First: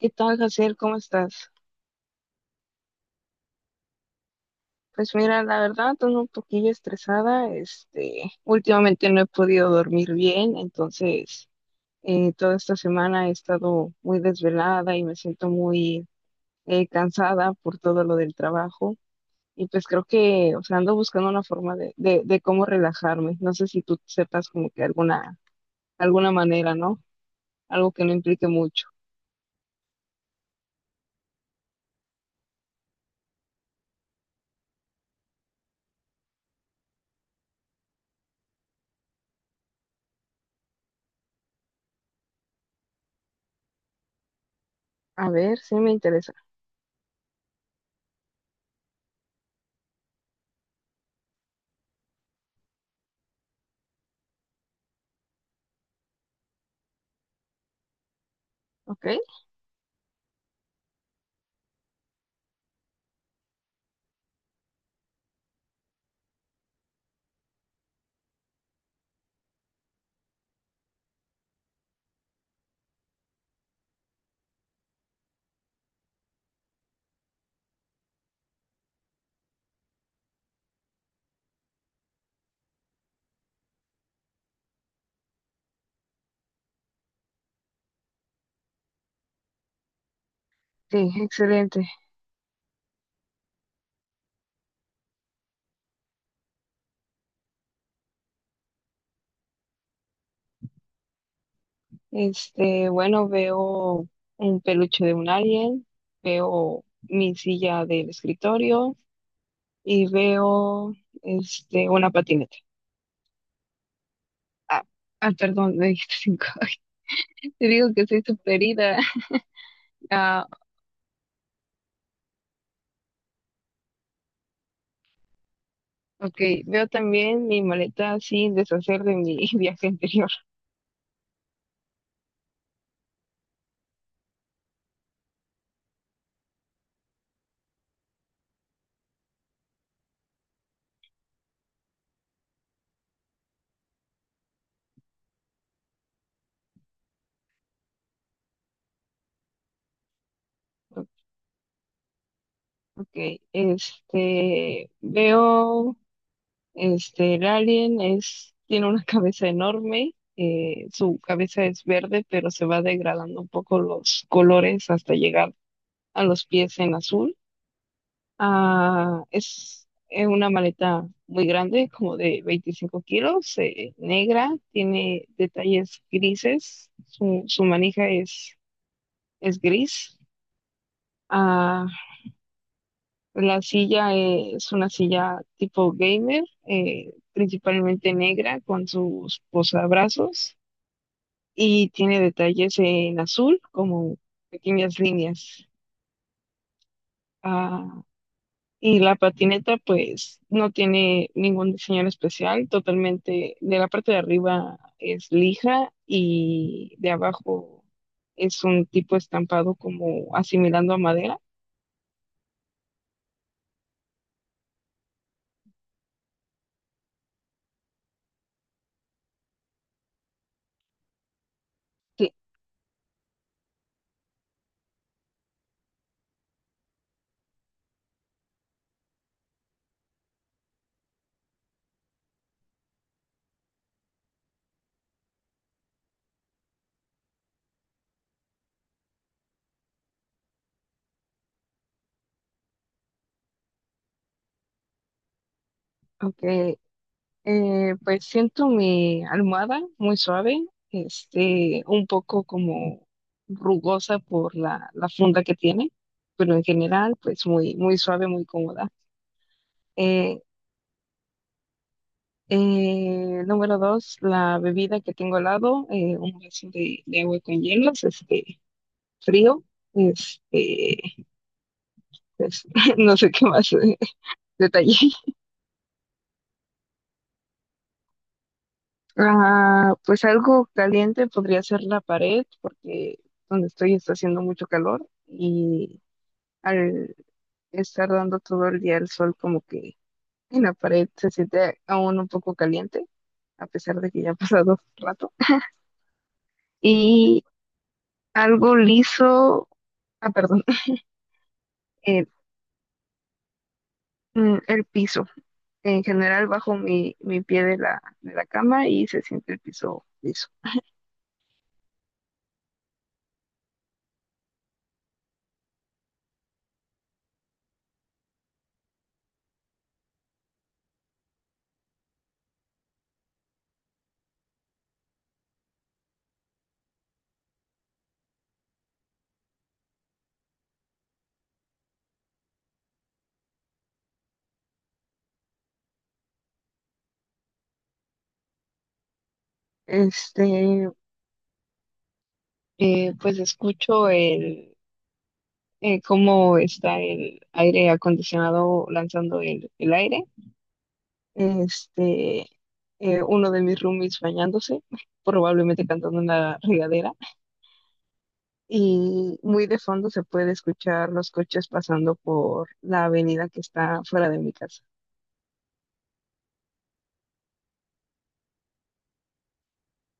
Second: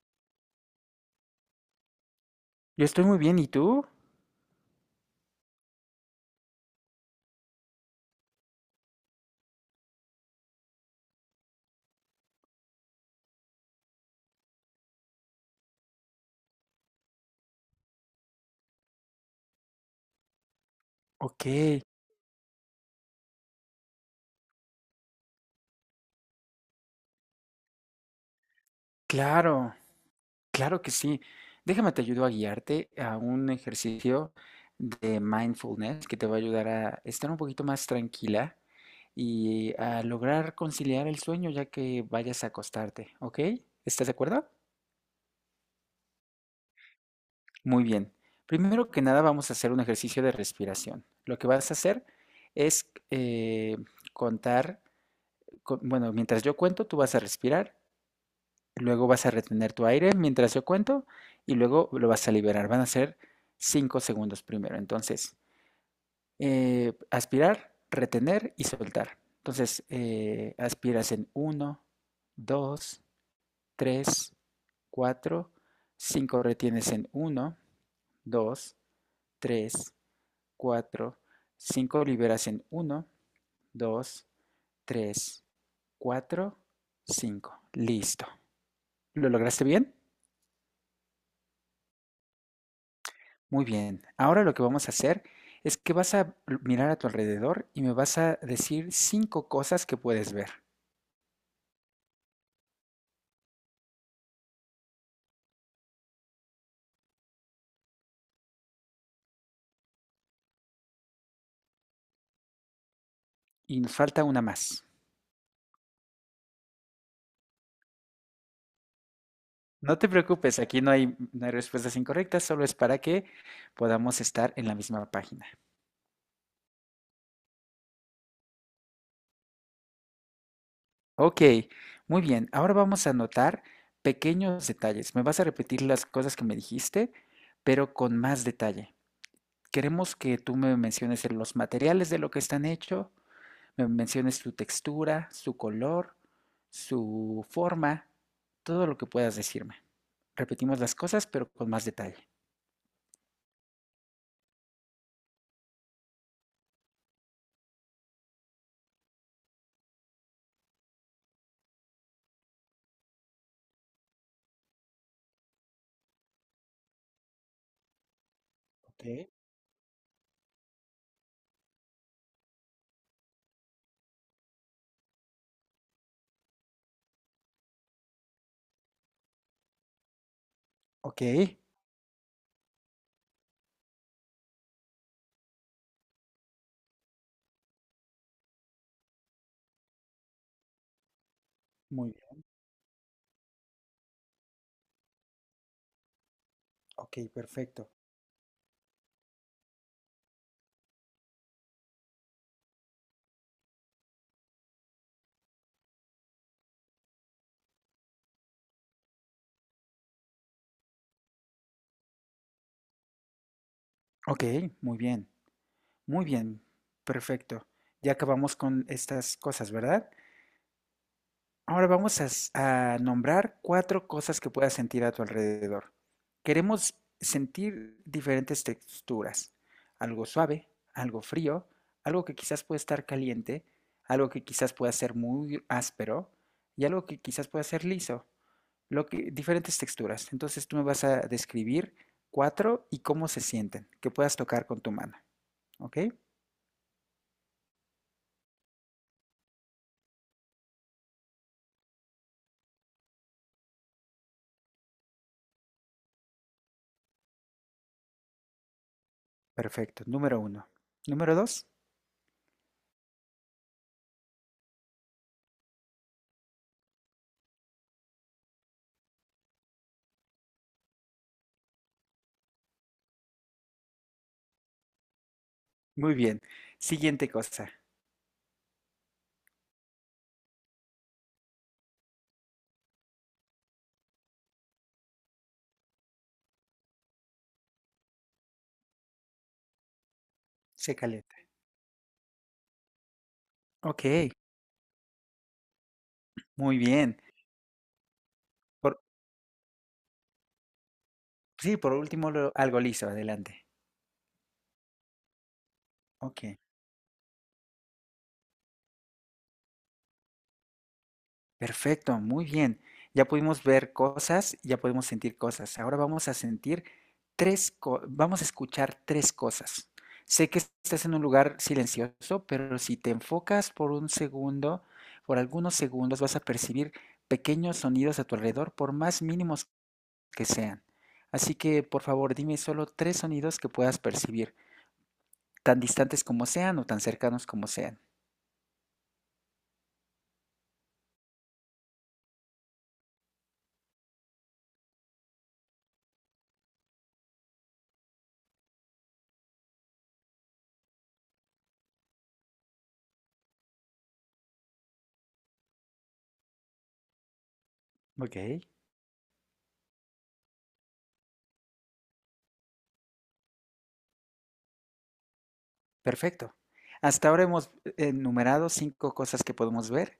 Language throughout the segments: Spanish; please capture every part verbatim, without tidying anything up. ¿Qué tal, Jaciel? ¿Cómo estás? Yo estoy muy bien, ¿y tú? Pues mira, la verdad, ando un poquillo estresada. Este, últimamente no he podido dormir bien, entonces eh, toda esta semana he estado muy desvelada y me siento muy eh, cansada por todo lo del trabajo. Y pues creo que, o sea, ando buscando una Ok, forma de, de, de cómo relajarme. No sé si tú sepas como que alguna, alguna manera, ¿no? Algo que no implique mucho. claro, claro que sí. Déjame te ayudo a guiarte a un ejercicio de mindfulness que te va a ayudar a estar un poquito más tranquila y a lograr conciliar el sueño ya que vayas a acostarte, ¿ok? ¿Estás de acuerdo? A ver, sí me interesa. Muy bien. Primero que nada vamos a hacer un ejercicio de respiración. Lo que vas a hacer es eh, contar, con- bueno, mientras yo cuento, tú vas a respirar. Ok. Luego vas a retener tu aire mientras yo cuento y luego lo vas a liberar. Van a ser cinco segundos primero. Entonces, eh, aspirar, retener y soltar. Entonces, eh, aspiras en uno, dos, tres, cuatro, cinco. Retienes en uno, dos, tres, cuatro, cinco. Liberas en uno, dos, tres, cuatro, cinco. Listo. ¿Lo lograste bien? Sí, excelente. Muy bien, ahora lo que vamos a hacer es que vas a mirar a tu alrededor y me vas a decir cinco cosas que puedes ver. Este, bueno, veo un peluche de un alien, veo mi silla del escritorio y veo, este, una patineta. Y nos falta una Ah, más. ah, perdón, me dijiste cinco. Te digo que soy súper ida. No te Ah, preocupes, aquí no hay, no hay respuestas incorrectas, solo es para que podamos estar en la misma página. ok, veo también mi maleta sin deshacer de mi viaje anterior. Ok, muy bien, ahora vamos a notar pequeños detalles. Me vas a repetir las cosas que me dijiste, pero con más detalle. Queremos que tú me menciones los materiales de lo que están hechos. Me menciones su textura, su color, su forma, todo lo que puedas decirme. Repetimos las cosas, pero con más detalle. Ok, este, veo Este, el alien es, tiene una cabeza enorme. Eh, su cabeza es verde, pero se va degradando un poco los colores hasta llegar a los pies en azul. Ok, Ah, es eh, una maleta muy grande, como de veinticinco kilos, eh, negra, tiene detalles grises, su, su manija es, es gris. ok, Ah, la silla eh, es una silla tipo gamer, eh, principalmente negra con sus posabrazos, y muy tiene bien, detalles en azul como pequeñas líneas. ok, perfecto. Ah, y la patineta pues no tiene ningún diseño en especial, totalmente de la parte de arriba es lija y de abajo es un tipo estampado como asimilando a madera. Ok, muy bien, muy bien, perfecto. Ya acabamos con estas cosas, ¿verdad? Ahora vamos a, Sí, s- a nombrar cuatro cosas que puedas sentir a tu alrededor. Queremos sentir diferentes texturas, algo suave, algo frío, algo que quizás pueda estar caliente, algo que quizás pueda ser muy áspero y algo que quizás pueda ser liso. Lo que, diferentes texturas. Entonces tú me vas a describir cuatro y cómo se sienten, que puedas tocar con tu mano. ¿Ok? ok. Eh, pues siento mi almohada muy suave, este, un poco como rugosa por la, la funda que tiene, pero en general, pues muy, muy suave, muy cómoda. Perfecto. Eh, Número uno. Número dos. Eh, número dos, la bebida que tengo al lado, eh, un vaso de, de agua con hielos, este, frío, este, pues, no sé qué más, eh, detalle. Muy bien. Siguiente cosa. Ah, pues algo caliente podría ser la pared, porque donde estoy está haciendo mucho calor y al estar dando todo el día el sol como que en la Se pared se calienta. siente aún un poco caliente, a pesar de que Ok, ya ha pasado rato. muy bien. Y algo Por, liso, ah, perdón, sí, por el, último, lo- algo liso, adelante. mm, el piso. En Ok, general bajo mi, mi pie de la, de la cama, y se siente el piso liso. perfecto, muy bien. Ya pudimos ver cosas, ya podemos sentir cosas. Ahora vamos a sentir tres, co- vamos a escuchar tres cosas. Sé que estás en un lugar silencioso, pero si te enfocas por un segundo, por algunos segundos, vas a percibir pequeños sonidos a tu alrededor, por más mínimos que sean. Así que, por favor, dime solo tres sonidos que puedas percibir, tan distantes como sean o tan cercanos como sean. Este, eh, pues escucho el eh, cómo está el aire acondicionado lanzando el, el aire. Este, eh, Uno de mis roomies bañándose, probablemente cantando en la regadera. Ok, Y muy de fondo se puede escuchar los coches pasando por la avenida que está fuera de mi casa. perfecto. Hasta ahora hemos enumerado cinco cosas que podemos ver,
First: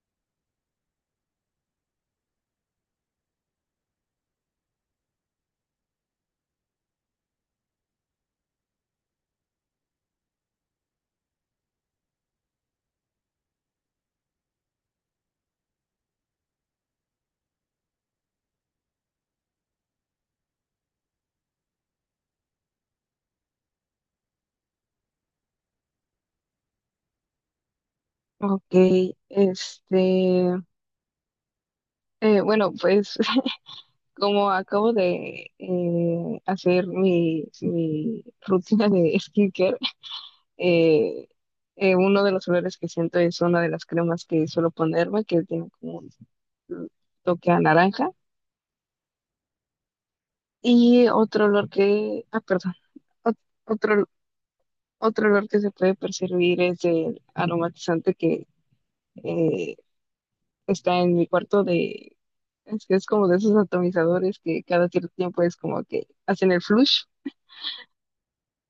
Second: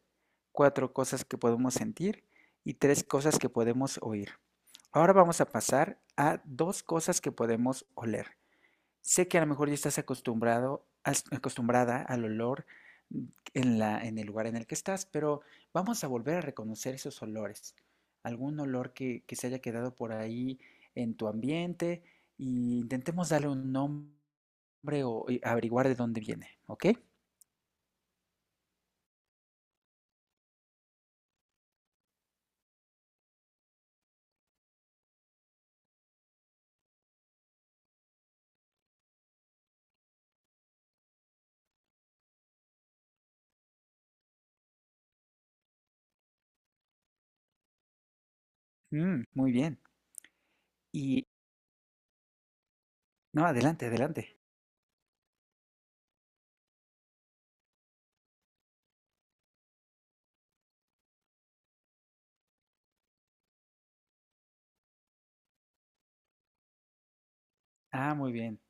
cuatro cosas que podemos sentir y tres cosas que podemos oír. Ahora vamos a pasar a dos cosas que podemos oler. Sé que a lo mejor ya estás acostumbrado, acostumbrada al olor en la, en el lugar en el que estás, pero vamos a volver a reconocer esos olores. Algún olor que, que se haya quedado por ahí en tu ambiente y intentemos darle un nombre o averiguar de dónde viene, ¿ok? Ok, este, eh, bueno, pues como acabo de eh, hacer mi, mi rutina de skincare. Eh, eh, Uno de los olores que siento es una de las cremas que suelo ponerme, que tiene como un toque a naranja. Mm, muy bien. Y Y otro olor que, ah, perdón, ot- no, adelante, otro, adelante. otro olor que se puede percibir es el aromatizante que eh, está en mi cuarto de, es que es como de esos atomizadores que cada cierto tiempo es como que hacen el flush. Ah, muy bien.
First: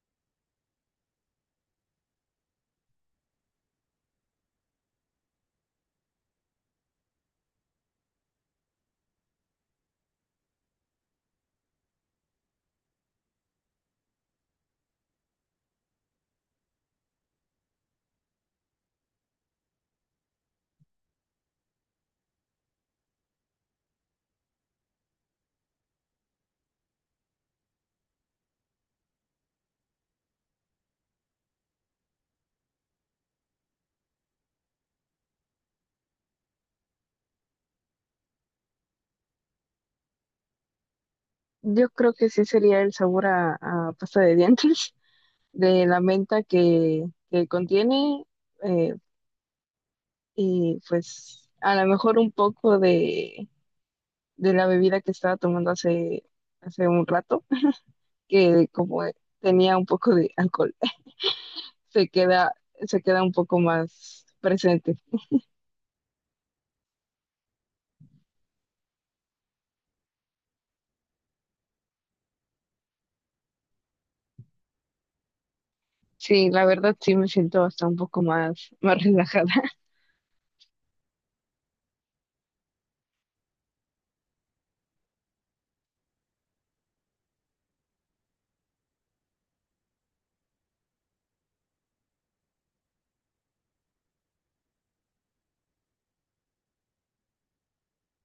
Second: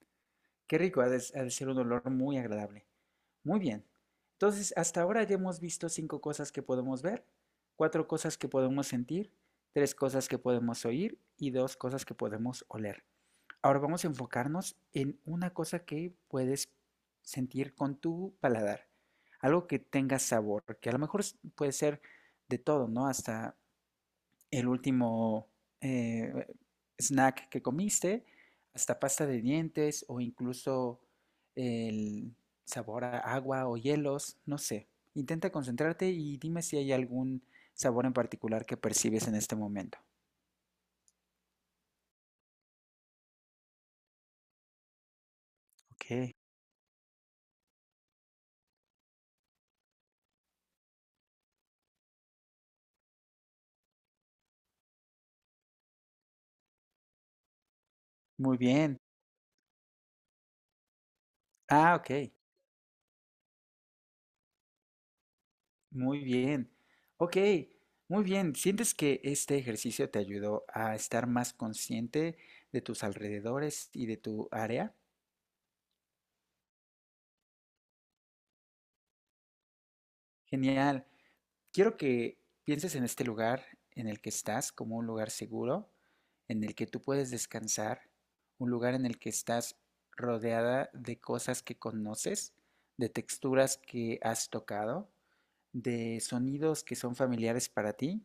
Qué rico, ha de, ha de ser un olor muy agradable. Muy bien. Entonces, hasta ahora ya hemos visto cinco cosas que podemos ver, cuatro cosas que podemos sentir, tres cosas que podemos oír y dos cosas que podemos oler. Ahora vamos a enfocarnos en una cosa que puedes sentir con tu paladar, algo que tenga sabor, que a lo mejor puede ser de todo, ¿no? Hasta el último eh, snack que comiste, hasta pasta de dientes o incluso el sabor a agua o hielos, no sé. Intenta concentrarte y dime si hay algún sabor en particular que percibes en este momento. Yo creo que sí sería el sabor a, a pasta de dientes, de la Ok, menta que, que contiene, eh, y pues a lo mejor un poco de, de la bebida que estaba tomando hace, hace un rato, muy que bien. como tenía un poco de alcohol, Ah, se ok, queda, se queda un poco más presente. muy bien. Ok, muy bien. ¿Sientes que este ejercicio te ayudó a estar más consciente de tus alrededores y de tu área? Sí, la verdad sí me siento hasta un poco más, más relajada. Genial. Quiero que pienses en este lugar en el que estás como un lugar seguro, en el que tú puedes descansar, un lugar en el que estás rodeada de cosas que conoces, de texturas que has tocado, de sonidos que son familiares para ti,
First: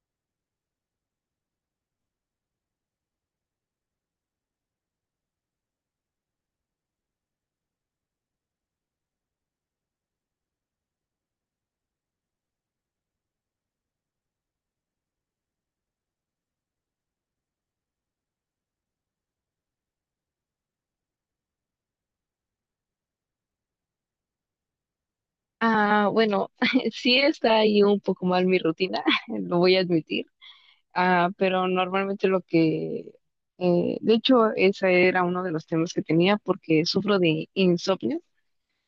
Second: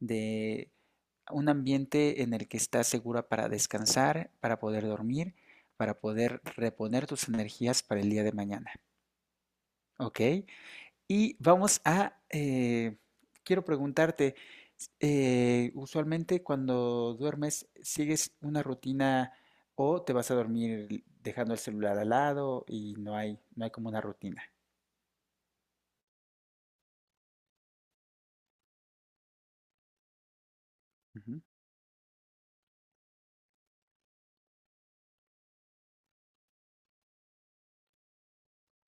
de un ambiente en el que estás segura para descansar, para poder dormir, para poder reponer tus energías para el día de mañana. ¿Ok? Y vamos a, eh, Quiero preguntarte, eh, usualmente cuando duermes, ¿sigues una rutina o te vas a dormir dejando el celular al lado y no hay, no hay como una rutina? Ah, bueno, sí está ahí un poco mal mi rutina, lo voy a admitir. Ah, Ujú, pero normalmente, lo que, eh, de hecho, ese era uno de los temas que tenía porque sufro de insomnio.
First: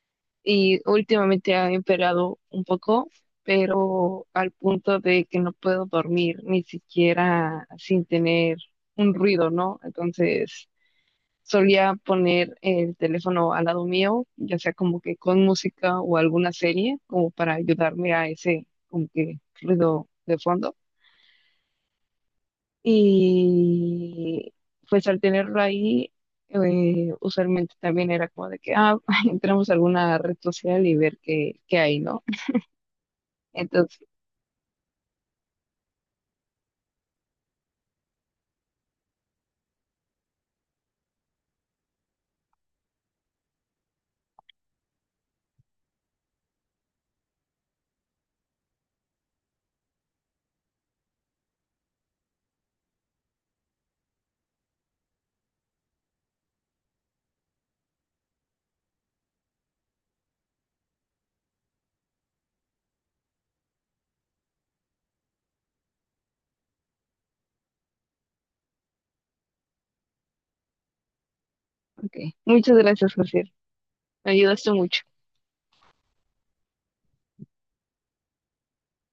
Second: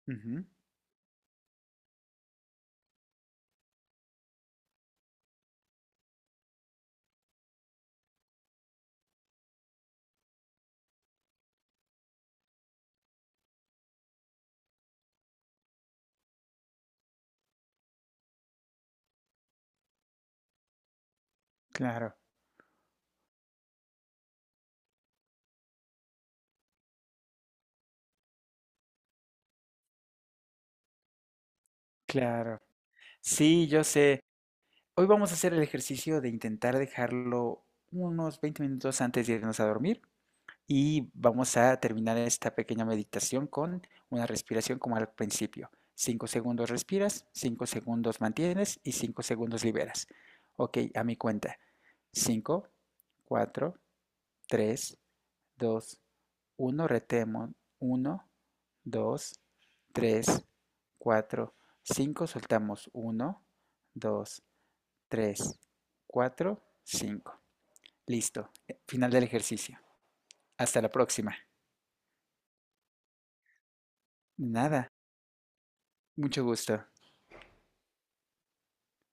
ujú, Y últimamente ha empeorado un poco, pero al punto de que no puedo dormir ni siquiera sin tener un ruido, ¿no? Entonces solía poner el teléfono al lado mío, ya sea como que con música o alguna serie, como para ayudarme a ese como que ruido de fondo. claro, Y pues al tenerlo ahí, eh, usualmente también era como de que, ah, entramos a alguna red social y ver qué, qué hay, ¿no? claro. Sí, yo Entonces, sé. Hoy vamos a hacer el ejercicio de intentar dejarlo unos veinte minutos antes de irnos a dormir. Y vamos a terminar esta pequeña meditación con una respiración como al principio. Cinco segundos respiras, cinco segundos mantienes y cinco segundos liberas. Ok, a mi cuenta. Cinco, cuatro, tres, dos, uno. Retemos. Uno, dos, tres, cuatro, cinco. Soltamos. Uno, dos, tres, cuatro, cinco. Listo. Final del ejercicio. Hasta la próxima. ok. Muchas gracias, José. Me ayudaste Nada. mucho. Mucho gusto.